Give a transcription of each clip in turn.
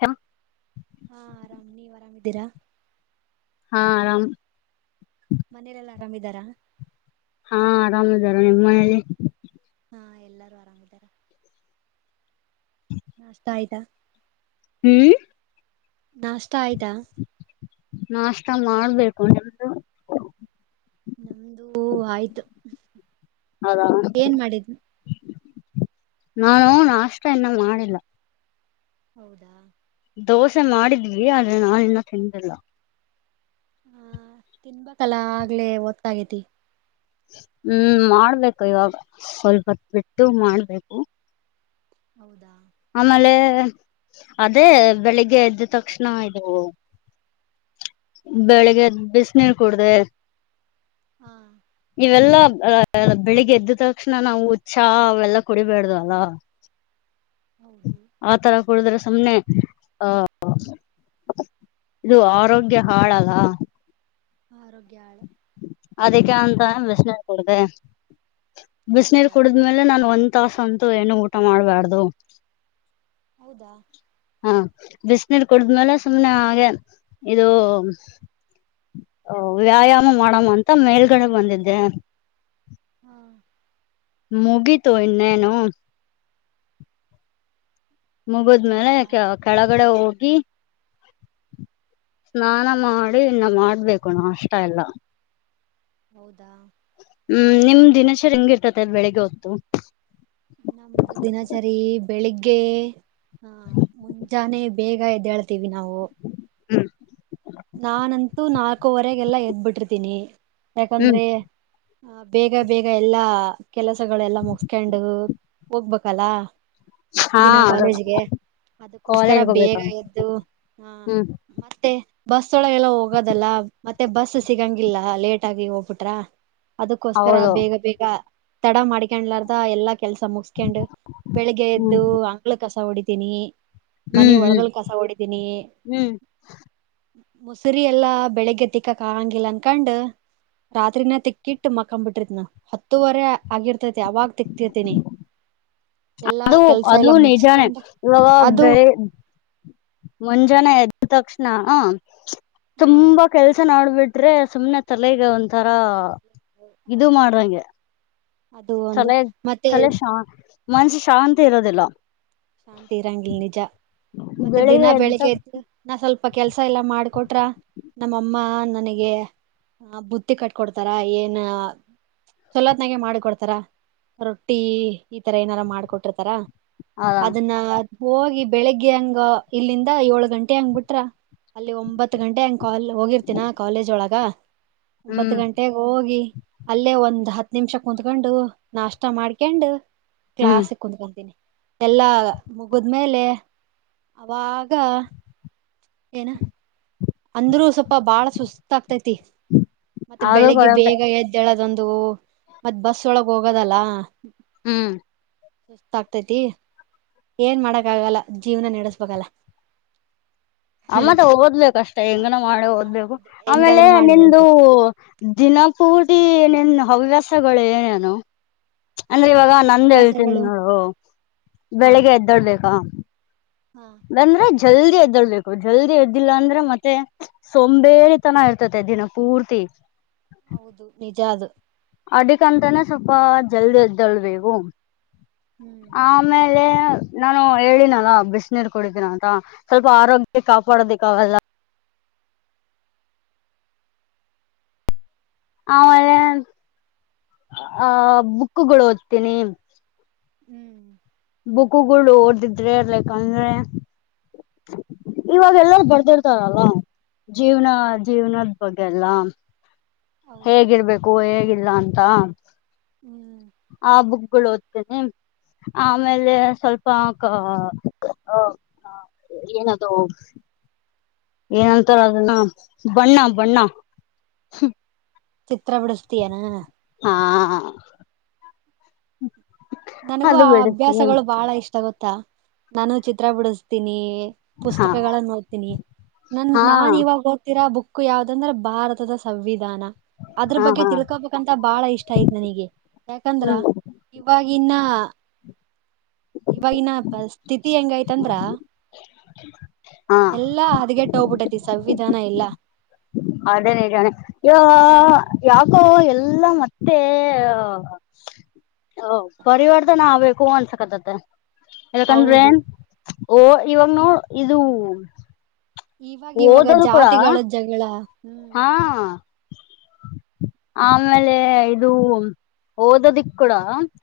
ಹೆಂ. ಹಾ ಆರಾಮ್ ನೀವ್ ಆರಾಮದೀರಾ. ಹಾ ಆರಾಮ್. ಮನೇಲೆಲ್ಲಾ ಆರಾಮಿದರಾ. ಹಾ ಆರಾಮ ಇದರ ನಿಮ್ ಮನೆಲಿ. ಹಾ ಎಲ್ಲಾರು ಆರಾಮಿದರಾ. [inaudible] ನಾಷ್ಟ ಆಯ್ತಾ. ಹ್ಮ್. ನಾಷ್ಟ ಆಯ್ತಾ. ನಾಷ್ಟ ಮಾಡ್ಬೇಕು ನಿಮ್ದು. ನಮ್ದು ಆಯ್ತು ಹೌದಾ ಏನ್ ಮಾಡಿದ್ರಿ. ನಾನು ನಾಷ್ಟ ಇನ್ನ ಮಾಡಿಲ್ಲ. ಹೌದಾ. ದೋಸೆ ಮಾಡಿದ್ವಿ ಆದ್ರೆ ನಾನ ಇನ್ನ ತಿಂದಿಲ್ಲ. ಆ ತಿನ್ಬೇಕಲ್ಲ ಆಗ್ಲೇ ಒತ್ತಾಗೈತಿ. ಹ್ಮ್ ಮಾಡ್ಬೇಕು ಇವಾಗ ಸ್ವಲ್ಪತ್ತು ಬಿಟ್ಟು ಮಾಡ್ಬೇಕು. ಹೌದಾ. ಆಮೇಲೆ ಅದೇ ಬೆಳಿಗ್ಗೆ ಎದ್ದ ತಕ್ಷಣ ಇದು. ಬೆಳಿಗ್ಗೆ ಬಿಸಿ ನೀರು ಕುಡಿದೆ. ಹಾ. ಇವೆಲ್ಲಾ ಅ ಬೆಳಿಗ್ ಎದ್ದ ತಕ್ಷಣ ನಾವು ಛಾ ಅವೆಲ್ಲಾ ಕುಡಿಬೇಡದ ಅಲ್ಲ. [inaudible] ಹೌದು. ಆತರ ಕುಡಿದ್ರೆ ಸುಮ್ಮನೆ ಹ ಹಾ ಇದು ಆರೋಗ್ಯ. ಹಾಳಲ್ಲ. ಆರೋಗ್ಯ ಹಾಳ್. ಅದಕ್ಕೆ ಅಂತ ಬಿಸಿನೀರ್ ಕುಡದೇ ಬಿಸಿನೀರು ಹೌದಾ ಕುಡಿದ್ಮೇಲೆ ನಾನು ಒಂದ್. ತಾಸಂತು ಎಣ್ಣೆ ಊಟ ಮಾಡ್ಬಾರ್ದು. ಹೌದಾ. ಹಾ ಬಿಸಿನೀರ್ ಕುಡಿದ್ಮೇಲೆ ಸುಮ್ನೆ ಹಾಗೆ ಇದು. ಓ ವ್ಯಾಯಾಮ ಮಾಡಮಂತ ಮೇಲ್ಗಡೆ ಬಂದಿದ್ದೆ. ಹ. ಮುಗಿತು ಇನ್ನೇನು. ಮುಗುದಮೇಲೆ ಮುಗಿತಾ ಕ ಕೆಳಗಡೆ ಹೋಗಿ. ಸ್ನಾನ ಮಾಡಿ ಇನ್ನ ಮಾಡ್ಬೇಕು ನಾಷ್ಟ ಎಲ್ಲಾ. ಹೌದಾ ಹು ನಿಮ್ಮ ದಿನಚರಿ ಹೆಂಗಿರ್ತತೆ ಬೆಳಿಗ್ಗೆ ಹೊತ್ತು. ನಮ್ಮದು ದಿನಚರಿ ಬೆಳಿಗ್ಗೆ ಹ. ಮುಂಜಾನೆ ಬೇಗ ಎದ್ದಳ್ತಿವಿ ನಾವು. ಹು ನಾನಂತೂ ನಾಲ್ಕೂವರೆಗೆಲ್ಲಾ ಎದ್ಬಿಟ್ಟಿರ್ತೀನಿ ಹ್ಮ್ ಯಾಕಂದ್ರೆ. ಬೇಗ ಬೇಗ ಎಲ್ಲಾ ಕೆಲಸಗಳೆಲ್ಲಾ ಮುಗಸ್ಕೊಂಡು ಹೋಗಬೇಕಲ್ಲಾ. ಹಾ ದಿನಾ ಅದು ಕಾಲೇಜಿಗೆ ಅದಕ್ಕೋಸ್ಕರ ಕಾಲೇಜ್ಗೆ ಹೋಗ್ಬೇಕ ಬೇಗಾ ಎದ್ದು ಹಾ. ಹ್ಮ್ ಮತ್ತೆ. ಬಸೊಳಗ ಎಲ್ಲಾ ಹೋಗೋದಲ್ಲಾ ಮತ್ತೆ ಬಸ್ಸ್ ಸಿಗಂಗಿಲ್ಲ ಲೇಟ್ ಆಗಿ ಹೋಗ್ಬಿಟ್ರ. ಅದಕ್ಕೋಸ್ಕರ ಹೌದು ಬೇಗ ಬೇಗ ತಡ ಮಾಡ್ಕೊಂಡ್ಲಾರ್ದ ಎಲ್ಲಾ ಕೆಲಸ ಮುಗಸಕೆಂಡ. ಬೆಳಿಗ್ಗೆ ಹ್ಮ್ ಎದ್ದು ಅಂಗಳ ಕಸ ಹೊಡೀತೆನಿ ಮನೆ ಒಳಗಲ್ ಕಸ ಹೊಡುತೇನಿ. ಹು ಮೂಸರಿ ಎಲ್ಲಾ ಬೆಳಿಗ್ಗೆ ತಿಕ್ಕಾಕ ಆಗಂಗಿಲ್ಲ ಅನ್ಕೊಂಡು. ರಾತ್ರಿನ ತೆಕ್ಕಿಟ್ಟು ಮಕಂಬಿಟ್ಟಿರ್ತೀನ. ಹತ್ತುವರೆ ಆಗಿರ್ತೈತಿ ಅವಾಗ ತಿಕ್ಕತಿರತನಿ. ಅದು ಅದು ನಿಜಾನೆ ಮುಗಸ್ಕೊಂಡ್ ಇವಾಗ ಅದು ಬೆಳಿ ಮುಂಜಾನೆ ಎದ್ದ ತಕ್ಷಣ ಹಾ ತುಂಬಾ ಕೆಲಸಾ ನಡ್ಬಿಟ್ಟು. ಆದ್ರೆ ಸುಮ್ಮ್ನೆ ತಲೆಗೆ ಒಂಥರಾ ಇದು ಹೌದು ಮಾಡದಂಗೆ. ಅದು ಒಂದು ತಲೆ ಮತ್ತೆ ತಲೆ ಶಾ ಮನಸ್ಸು ಶಾಂತಿ ಇರೋದಿಲ್ಲ. ಶಾಂತಿ ಇರಂಗಿಲ್ಲ ನಿಜ ಮತ್ತೆ ದಿನಾ ಬೆಳಿಗ್ಗೆ ಎದ್ದ. ನಾ ಸ್ವಲ್ಪ ಕೆಲಸಾ ಎಲ್ಲಾ ಮಾಡಿಕೊಟ್ರ ನಮ್ಮಅಮ್ಮ ನನಗೆ. ಹ ಬುತ್ತಿ ಕಟ್ಕೊಡ್ತಾರಾ ಏನ್. ಚೊಲತ್ನಾಗೆ ಮಾಡಿಕೊಡ್ತಾರ ರೊಟ್ಟಿ ಈ ತರ ಏನಾರ ಮಾಡಕೊಟ್ಟಿರ್ತಾರ. ಹು ಅದನ್ನ ಹೋಗಿ ಬೆಳಿಗ್ಗೆ ಹಂಗ ಇಲ್ಲಿಂದ ಏಳು ಗಂಟೆ ಹಂಗ ಬಿಟ್ರ. ಅಲ್ಲಿ ಒಂಬತ್ತು ಗಂಟೆ ಹಂಗ ಹೋಗಿರ್ತಿನ ಕಾಲೇಜ್ ಒಳಗ ಒಂಬತ್ತು ಹ್ಮ್ ಗಂಟ. ಲ್ಲೆ ಹೋಗಿ ಅಲ್ಲೇ ಒಂದ್ ಹತ್ತ ನಿಮಿಷ ಕುತ್ಕೊಂಡು ನಾಷ್ಟ ಮಾಡ್ಕಂಡು. ಹ್ಮ್ ಕ್ಲಾಸ್ಗೆ ಕುಂದ್ಕಂತತಿನಿ. ಎಲ್ಲಾ ಮುಗದ್ಮೇಲೆ ಅವಾಗ ಏನ. ಅಂದ್ರೂ ಸ್ವಲ್ಪ ಬಾಳ ಸುಸ್ತ ಆಗ್ತೈತಿ ಮತ್ತೆ ಅದು ಬೆಳಗ್ಗೆ ಕೊರತೆ ಬೇಗ ಎದ್ದ. ಏಳದೊಂದು ಮತ್ತ ಬಸ್ಸ್ ಒಳಗ ಹೋಗೋದಲ್ಲ. ಹು ಸುಸ್ತ ಆಗ್ತತಿ ಏನ್ ಮಾಡಕ್ ಆಗಲ್ಲಾ ಜೀವನ ನಡೆಸ್ಬೇಕಲ್ಲ. ಆ ಮತ್ತೆ ಓದಬೇಕಷ್ಟೆ ಹೆಂಗನ ಮಾಡಿ ಓದ್ಬೇಕು ಆಮೇಲೆ ಹಿಂಗಾದ್ರೂ ಮಾಡಿ ನಿಂದು ಓದ್ಬೇಕು ದಿನಪೂರ್ತಿ ನಿನ್ನ ಹವ್ಯಾಸಗಳು ಏನ ಅದಾವು. ಅಂದ್ರ ಇವಾಗ ನನ್ ನಂದ ಹೇಳ್ತನಿ ಹವ್ಯಾಸಗಳು ನೋಡು ಹಾ ಬೆಳಿಗ್ಗೆ ಎದ್ದೋಳಬೇಕಾ. ಹಾ ಅಂದ್ರೆ ಜಲ್ದಿ ಎದ್ದೋಳಬೇಕು ಜಲ್ದಿ ಎದ್ದಿಲ್ಲಾ ಅಂದ್ರೆ ಮತ್ತೆ. ಸೋಂಬೇರಿತನ ಇರ್ತತೆ ದಿನಾ ಪೂರ್ತಿ. ಹೌದು! ನಿಜಾ ಅದು. ಅದಕಂತಾನೆ ಸ್ವಲ್ಪ ಜಲ್ದಿ ಎದ್ದಳ್ಬೇಕು ಹ್ಮ್ ಆಮೇಲೆ. ನಾನು ಹೇಳಿನಲ್ಲ ಬಿಸಿನೀರು ಕುಡಿತನ್ನ ಅಂತ ಸ್ವಲ್ಪ ಆರೋಗ್ಯ ಕಾಪಾಡೋದಿಕ್ಕಆಗಲ್ಲ. ಆಮೇಲೆ [inaudible] ಆ ಬುಕ್ಗಳು ಓದ್ತೀನಿ ಹ್ಮ್ ಬುಕ್ಕುಗಳು ಓದಿದ್ರೆ ಲೆಕ್ಂದ್ರೆ ಇವಾಗ ಎಲ್ಲರು ಬರ್ದಿರ್ತಾರಲ್ಲ. ಜೀವ್ನ ಜೀವ್ನದ ಬಗ್ಗೆಅಲ್ಲಾ ಹೌದು ಹೇಗಿರಬೇಕು ಹೇಗಿಲ್ಲ ಅಂತ. ಹ್ಮ್ [inaudible] ಆ ಬುಕ್ಗಳು ಓದ್ತೇನೆ ಆಮೇಲೆ ಸ್ವಲ್ಪ ಕ ಕಾ ಏನದು ಏನಂತಾರ ಅದನ್ನ ಬಣ್ಣ ಬಣ್ಣ [inaudible] ಹ್ಮ ಚಿತ್ರ ಬಿಡಿಸತೀಯಾ ಹಾ ನನಗೂ ಅದು ಆ ಬಿಡಿಸ್ತೀನಿ ಅಭ್ಯಾಸಗಳು ಬಹಳ ಇಷ್ಟ ಗೊತ್ತಾ ನಾನು ಚಿತ್ರ ಬಿಡಿಸ್ತೀನಿ. ಹಾ ಪುಸ್ತಕಗಳನ್ನು ಓದ್ತೀನಿ ನನ್ ಹಾ ನಾನ್ ಇವಾಗ ಓದ್ತಿರಾ ಬುಕ್. ಯಾವುದಂದ್ರ ಭಾರತದ ಸಂವಿಧಾನ ಆದ್ರ ಹಾ ಬಗ್ಗೆ ಹಾ ತಿಳ್ಕೊಬೇಕು. [unintelligible] ಬಾಳ ಇಷ್ಟ ಆಯ್ತ್ ನನಗೆ ಯಾಕಂದ್ರ ಹ್ಮ್ ಇವಾಗಿ ಇನ್ನ. ಇವಾಗಿನ ಪರಿಸ್ಥಿತಿ ಹೆಂಗ ಆಯ್ತಂದ್ರ. ಹಾ ಎಲ್ಲಾ ಅದಿಗೆಟ್ಟು ಹೋಗಿಬಿಟ್ಟೈತಿ ಸಂವಿಧಾನ ಎಲ್ಲಾ. ಅದೇನೆ ಜಾಣಿ [inaudible] ಯವ್ವ. ಯಾಕೋ ಎಲ್ಲಾ ಮತ್ತೆ ಓ ಪರಿವರ್ತನ್ ಆಗ್ಬೇಕು ಅನ್ಸಕತ್ತತ್ತ. ಯಾಕಂದ್ರೆ ಹೌದು ಓ ಇವಾಗ ನೋಡ್ ಇದು. ಇವಾಗ ಇವಾಗ ಓದೋದು ಕೂಡ ಜಾತಿಗಳ ಜಗಳ. ಹಾ. [inaudible] ಆಮೇಲೆ ಇದು ಓದೋದಿಕ್ ಕೂಡ ಹತ್ತು.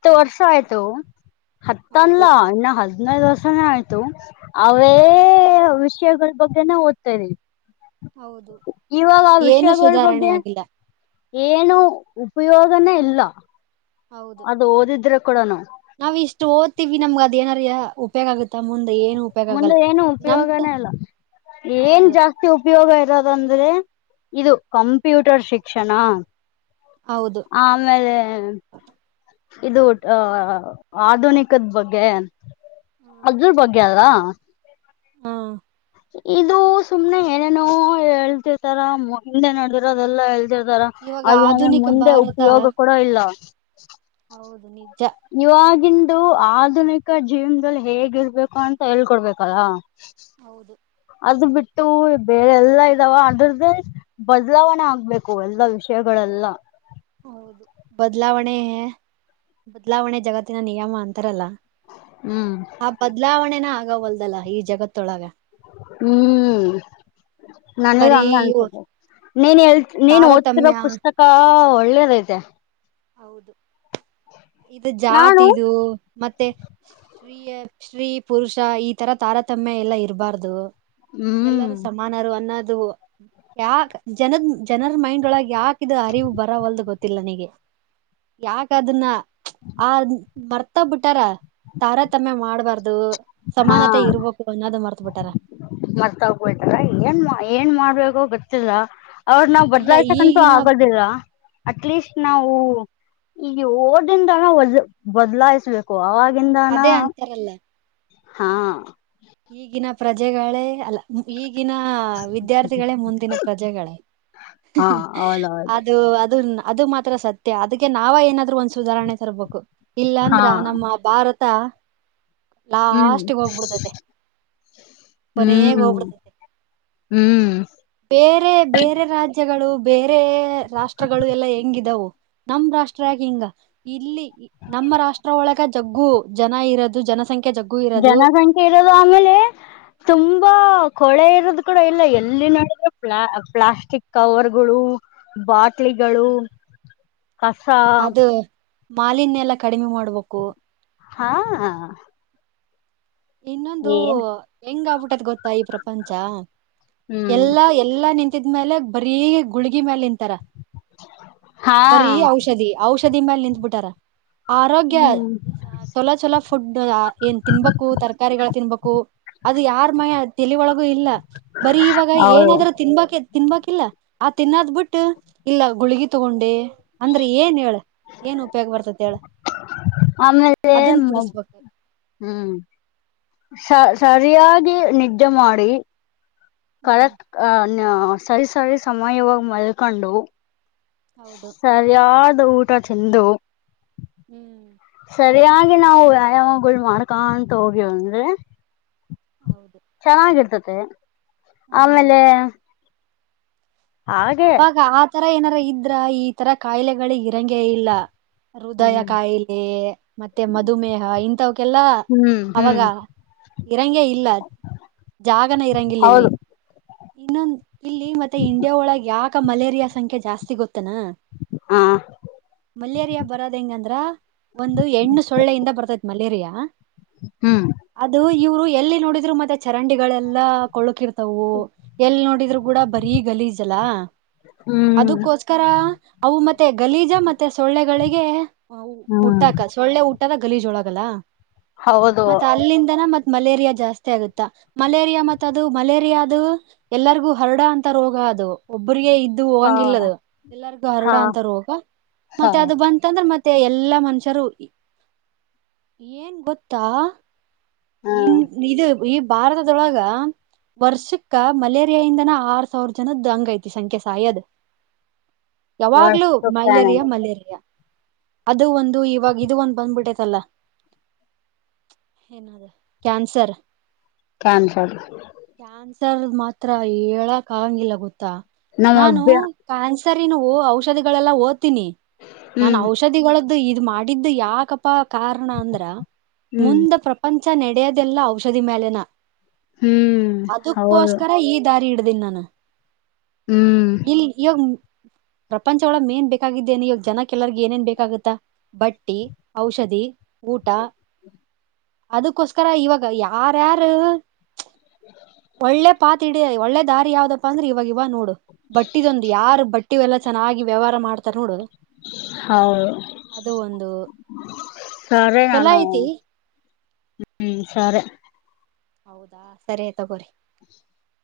ಹತ್ತು ಹಾ ವರ್ಷ ಆಯ್ತು [inaudible] ಹತ್ತಲ್ಲ ಹೌದು ಇನ್ನು ಹದ್ನೈದು ವರ್ಷಾನೇ ಆಯ್ತು. ಅವೇ ಹೌದು ವಿಷಯಗಳ ಬಗ್ಗೆನೇ ಓದ್ತಾ ಇದೀನಿ. ಹೌದು [inaudible] ಏನು ವಿಷಯಗಳ ಸುಧಾರಣೆ ಬಗ್ಗೆ ಆಗಿಲ್ಲ. ಏನು ಉಪಯೋಗನೇ ಇಲ್ಲ ಹೌದು [inaudible] ಅದು ಓದಿದ್ರೆ ಕೂಡಾನು. ನಾವ್ ಇಷ್ಟು ಓದ್ತೀವಿ ನಮ್ಗ ಅದೇನ್ರ್ಯ. ಉ ಉಪಯೋಗ ಆಗುತ್ತಾ ಮುಂದೆ ಏನು ಉಪಯೋಗ ಮುಂದೆ ಆಗಲ್ಲ ಏನು ನಮ್ದ ಉಪಯೋಗನೇ ಇಲ್ಲ [inaudible] ಏನ್ ಹೌದು ಜಾಸ್ತಿ ಉಪಯೋಗ ಇರೋದಂದ್ರೆ [inaudible] ಇದು ಕಂಪ್ಯೂಟರ್ ಶಿಕ್ಷಣ. ಹೌದು. ಆಮೇಲೆ [inaudible] ಇದು ಅ ಆಧುನಿಕದ ಬಗ್ಗೆ. [inaudible] ಅದರ್ ಬಗ್ಗೆ ಅಲ್ಲ. ಹು ಇದು ಸುಮ್ನೆ ಏನೇನು ಹೇಳ್ತಿರ್ತಾರ ಮುಂದೆ ನಡೆದಿರೋದೆಲ್ಲ ಹೇಳ್ತಿರ್ತಾರ. ಇವಾಗ ಅದೇನು ಆಧುನಿಕ ಮುಂದೆ ಭಾರತ ಉಪಯೋಗ ಕೂಡ ಇಲ್ಲ. ಹೌದು ನಿಜ. ಇವಾಗಿಂದು ಆಧುನಿಕ ಜೀವನದಲ್ಲಿ ಹೇಗಿರಬೇಕು ಅಂತ ಹೇಳಿಕೊಡಬೇಕಲ್ಲ. ಹೌದು. ಅದ್ ಬಿಟ್ಟು ಬೇರೆ ಎಲ್ಲಾ ಇದಾವ ಅಂದ್ರದ್ದೆ. ಬದಲಾವಣೆ ಆಗ್ಬೇಕು ಎಲ್ಲಾ ವಿಷಯಗಳೆಲ್ಲ. ಹೌದು ಬದ್ಲಾವಣೆ ಬದ್ಲಾವಣೆ ಜಗತ್ತಿನ ನಿಯಮ ಅಂತಾರಲ್ಲ. ಹ್ಮ್. ಆ ಬದ್ಲಾವಣೆನ ಆಗವಲ್ದಲ್ಲಾ ಈ ಜಗತ್ತೊಳಗ. ಹ್ಮ್. ನನಗ ಬರೀ ಹಂಗ ಅನ್ಸದ ನೀನ್ ಹೇಳ್ತ ನೀನ್ ಓದ್ತಿರೋ ತಾರತಮ್ಯ ಪುಸ್ತಕ. ಸ್ತಕ ಒಳ್ಳೇದೈತೆ. ಹೌದು ಇದು ನಾನು ಜಾತಿದು. ಮತ್ತೆ ಶ್ರೀಯ ಶ್ರೀ ಪುರುಷ ಈ ತರ ತಾರತಮ್ಯ ಎಲ್ಲಾ ಇರಬಾರ್ದು. ಹ್ಮ್. ಎಲ್ಲರೂ ಸಮಾನರು ಅನ್ನದು. ಯಾಕ ಜನದ ಜನರ ಮೈಂಡ್ ಒಳಗ ಯಾಕಿದ ಅರಿವು ಬರವಲ್ದು ಗೊತ್ತಿಲ್ಲ ನನ್ಗೆ. ಯಾಕದನ್ನ ಆ ಮರ್ತ ಬುಟ್ಟಾರ ತಾರತಮ್ಯ ಮಾಡ್ಬಾರ್ದು. ಸಮಾನತೆ ಇರ್ಬೇಕು ಅನ್ನೋದ ಮರ್ತ್ ಬಿಟ್ಟಾರ. ಮರ್ತೋಗಬಿಟ್ಟಾರ ಏನ್ ಏನ್ ಹ್ಮ್ ಮಾಡ್ಬೇಕೋ ಗೊತ್ತಿಲ್ಲ. ಅವ್ರ ನಾವು ಇಲ್ಲ ಬದ್ಲಾಯ್ಸಕಂತೂ ಈಗಿನ ಆಗೋದಿಲ್ಲ ಅಟ್ಲೀಸ್ಟ್ ಹೌದು ನಾವು. ಈ ಓದಿಂದಾನ್ ಬದ್ ಬದ್ಲಾಯಿಸ್ಬೇಕು ಆವಾಗಿಂದಾನ. ಬರಲ್ಲ. ಹಾ. ಈಗಿನ ಪ್ರಜೆಗಳೇ ಅಲ್ಲ ಮು ಈಗಿನ ವಿದ್ಯಾರ್ಥಿಗಳೇ ಮುಂದಿನ ಪ್ರಜೆಗಳೇ. ಹಾ ಹೌದೌದು ಅದು ಅದುನ್ ಅದು ಮತ್ತ. ತರ ಸತ್ಯ ಅದಕ್ಕೆ ನಾವ ಏನಾದ್ರು ಒಂದ್ ಸುಧಾರಣೆ ತರ್ಬೇಕು ಹಾ ಇಲ್ಲಾಂದ್ರ ನಮ್ಮ ಭಾರತ ಹ್ಮ್ ಲಾಸ್ಟಿಗ ಹೋಗ್ಬಿಡ್ತೈತೆ. ಕೊನೆಗ ಹ್ಮ್ ಹೋಬಿಡತೈತೆ. ಹ್ಮ್ ಬೇರೆ ಬೇರೆ ರಾಜ್ಯಗಳು ಬೇರೆ ರಾಷ್ಟ್ರಗಳು ಎಲ್ಲ ಹೆಂಗಿದವು. ನಮ ರಾಷ್ಟ್ರ ಯಾಕ್ ಹಿಂಗ ಇಲ್ಲಿ. ನಮ್ಮ ರಾಷ್ಟ್ರ ಒಳಗ ಜಗ್ಗು ಜನ ಇರದು ಜನಸಂಖ್ಯೆ ಜಗ್ಗು. ಇರೋದು ಜನಸಂಖ್ಯೆ ಇರದು ಆಮೇಲೆ ತುಂಬಾ. ಕೊಳೆ ಇರೋದು ಕೂಡ ಇಲ್ಲ ಎಲ್ಲಿ ನೋಡಿದ್ರ ಪ್ಲಾ ಪ್ಲಾಸ್ಟಿಕ್ ಕವರ್ಗಳು. ಬಾಟ್ಲಿಗಳು ಕಸ. ಅದು ಮಾಲಿನ್ಯ ಎಲ್ಲಾ ಕಡಿಮೆ ಮಾಡ್ಬಕು. ಹಾ. ಇನ್ನೊಂದು ಏನ್ ಹೆಂಗ್ ಆಬಿಟ್ಟೈತ ಗೊತ್ತಾ ಈ ಪ್ರಪಂಚ ಹ್ಮ್ ಎಲ್ಲಾ ಎಲ್ಲಾ ನಿಂತಿದ್ಮ್ಯಾಲೆ ಬರೀ ಗುಳಗಿ ಮ್ಯಾಲ ನಿಂತಾರ ಹಾ ಬರೀ ಔಷಧಿ. ಔಷಧಿ ಮ್ಯಾಲ ನಿಂತ್ಬಿಟಾರ. ಆರೋಗ್ಯ ಹ್ಮ್ ಚೊಲ ಚೊಲೋ ಫುಡ್ ಆ ಏನ್ ತಿನ್ಬೇ ಕು ತರ್ಕಾರಿಗಳ ತಿನ್ಬೇಕು ಅದು ಯಾರ ಮಯ ತೆಲಿ ಒಳಗೂ ಇಲ್ಲ. ಬರೀ ಇವಾಗ ಹೌದು ಏನಾದ್ರೂ ತಿನ್ಬಕಿ ತಿನ್ಬಕಿಲ್ಲ ಆ ತಿನ್ನದ್ ಬಿಟ್ಟು ಇಲ್ಲ ಗುಳಗಿ ತಗೊಂಡೆ ಅಂದ್ರೆ ಏನ್ ಹೇಳ. ಏನ್ ಉಪಯೋಗ ಬರ್ತತಿ ಹೇಳ. ಆಮೇಲೆ ಅದನ್ನ ಬಿಡಿಸಬೇಕು ಹ್ಮ್ ಸ ಸರಿಯಾಗಿ ನಿದ್ದೆ ಮಾಡಿ. ಹ್ಮ್ ಕರೆಕ್ಟ್ ಅ ನ ಸರಿ ಸರಿ ಸಮಯವಾಗಿ ಮಲ್ಕೊಂಡು. ಹೌದು. ಯಾವ್ದ ಊಟ ಚೆಂದು. ಹ್ಮ್. ಸರಿಯಾಗಿ ನಾವು ವ್ಯಾಯಾಮಗಳು ಮಾಡ್ಕಂತ ಹೋಗೀವ್ ಅಂದ್ರೆ ಹೌದು. ಚೆನ್ನಾಗಿರ್ತತೆ ಹಾ ಆಮೇಲೆ.. ಹಾಗೆ ಅವಾಗ ಆತರ ಏನಾರ ಇದ್ರ ಈ ತರಾ ಕಾಯಿಲೆಗಳ ಇರಂಗೆ ಇಲ್ಲಾ ಹೃದಯ ಹ್ಮ್ ಕಾಯಿಲೆ ಮತ್ತೆ ಮಧುಮೇಹ ಇಂಥವಕ್ಕೆಲ್ಲಾ. ಹುಂ ಹುಂ ಅವಾಗ ಇರಂಗೆ ಇಲ್ಲಾ ಜಾಗನ ಇರಾಂಗಿಲಲ್ಲಿ. ಹೌದು ಇನ್ನೊಂದ ಇಲ್ಲಿ ಮತ್ತ ಇಂಡಿಯಾ ಒಳಗ್ ಯಾಕ ಮಲೇರಿಯಾ ಸಂಖ್ಯೆ ಜಾಸ್ತಿ ಗೊತ್ತೆನ. ಹಾ. ಮಲೇರಿಯಾ ಬರೋದ ಹೆಂಗಂದ್ರ. ಒಂದು ಹೆಣ್ಣು ಸೊಳ್ಳೆಯಿಂದ ಬರ್ತೈತ್ ಮಲೇರಿಯಾ. ಹುಂ ಅದು ಇವ್ರು ಎಲ್ಲಿ ನೋಡಿದ್ರು ಮತ್ತೆ ಚರಂಡಿಗಳೆಲ್ಲಾ ಕೊಳಕಿರ್ ವು ಎಲ್ಲಿ ನೋಡಿದ್ರು ಕೂಡ ಬರೀ ಗಲೀಜಲಾ. ಹ್ಮ್ ಅದಕ್ಕೋಸ್ಕರ ಅವು ಮತ್ತೆ ಗಲೀಜ ಮತ್ತೆ ಸೊಳ್ಳೆಗಳಿಗೆ. ಹ್ಮ್ ಹುಟ್ಟಾಕ ಸೊಳ್ಳೆ ಹುಟ್ಟದ ಗಲೀಜ ಒಳಗೆಲ್ಲಾ ಹೌದು ಮತ್ತ ಅಲ್ಲಿಂದಾ. ಮತ್ ಮಲೇರಿಯಾ ಜಾಸ್ತಿ ಆಗುತ್ತಾ ಮಲೇರಿಯಾ ಮತ್ ಅದು ಮಲೇರಿಯಾ ಅದು. ಎಲ್ಲರಿಗೂ ಹರಡೊ ಅಂತ ರೋಗ ಅದು. ಒಬ್ಬ್ರಿಗೆ ಇದ್ದು ಹಾ ಹೋಗಂಗಿಲ್ಲದ ಎಲ್ಲರಿಗು ಹರಡ ಹಾ ಅಂತಾ ರೋಗ ಹಾ ಮತ್ತೆ ಅದು ಬಂತ. ಅತ್ತಂದ್ರೆ ಮತ್ತೆ ಎಲ್ಲಾ ಮನುಷ್ಯರು ಏನ್ ಗೊತ್ತಾ. ಇ ಹ್ಮ್ ಇದು ಈ. ಭಾರತದೊಳಗ. ವರ್ಷಕ್ಕ ಮಲೇರಿಯಾ ಇಂದನ ಆರ್ ಸಾವಿರ ಜನದ ಹಂಗ್ ಐತಿ ಸಂಖ್ಯೆ ಸಾಯದ್. [inaudible] ಯಾವಾಗ್ಲೂ ಮಲೇರಿಯಾ ಮಲೇರಿಯಾ. ಅದು ಒಂದು ಇವಾಗ ಇದು ಒಂದು ಬಂದ್ಬಿಟ್ಟೈತಲ್ಲಾ. ಏನಾದ? ಕ್ಯಾನ್ಸರ್. [unintelligible] ಮಾತ್ರ ಹೇಳಕ್ ಆಗಂಗಿಲ್ಲ ಗೊತ್ತಾ ನಮ್ಮ ನಾನು. ಅಭ್ಯ ಕ್ಯಾನ್ಸರಿನವು ಔಷಧಿಗಳೆಲ್ಲಾ ಓದ್ತೀನಿ ನಾನ್ ಹ್ಮ್ ಔಷ್. ಔಷಧಿಗಳದ್ದು ಇದು ಮಾಡಿದ್ದು ಯಾಕಪ್ಪ ಕಾರಣ ಅಂದ್ರ ಹ್ಮ್ ಮುಂದ. ನಡೆಯದೆಲ್ಲ ಔಷಧಿ ಮ್ಯಾಲೆನ ಹ್ಮ್ ಹೌದು ಅದಕ್ಕೋಸ್ಕರ ಈ. ದಾರಿ ಇಡ್ದೇನಿ ನಾನು ಹ್ಮ್ ಇಲ್ಲಿ ಈಗ. ಪ್ರಪಂಚ ಒಳಗ ಮೇನ್ ಬೇಕಾಗಿದ್ದೇನೆ ಇವಾಗ ಜನ ಕೆಲ್ಲರ್ಗೆ ಏನೇನ್ ಬೇಕಾಗುತ್ತಾ ಬಟ್ಟಿ, ಔಷಧಿ. ಊಟ. ಅದಕ್ಕೋಸ್ಕರ ಇವಾಗ ಯಾರ್ಯಾರೂ. ಒಳ್ಳೆ ಪಾತ್ ಇಡೀ ಒಳ್ಳೆ ದಾರಿ ಯಾವ್ದ. ಅಂದ್ರೆ ಇವಾಗ ಇವ ನೋಡು, ಬಟ್ಟಿದೊಂದು ಯಾರು ಬಟ್ಟಿ ಎಲ್ಲ ಚೆನ್ನಾಗಿ ವ್ಯವಹಾರ ಮಾಡತಾರೆ ನೋಡು. ಹೌದು ಅದು ಒಂದು ಸರಿ ಚಲೋ ನಾನು. ಐತಿ ಹ್ಮ್ ಸರಿ ಹೌದಾ ಸರಿ ತಗೋರಿ. [inaudible]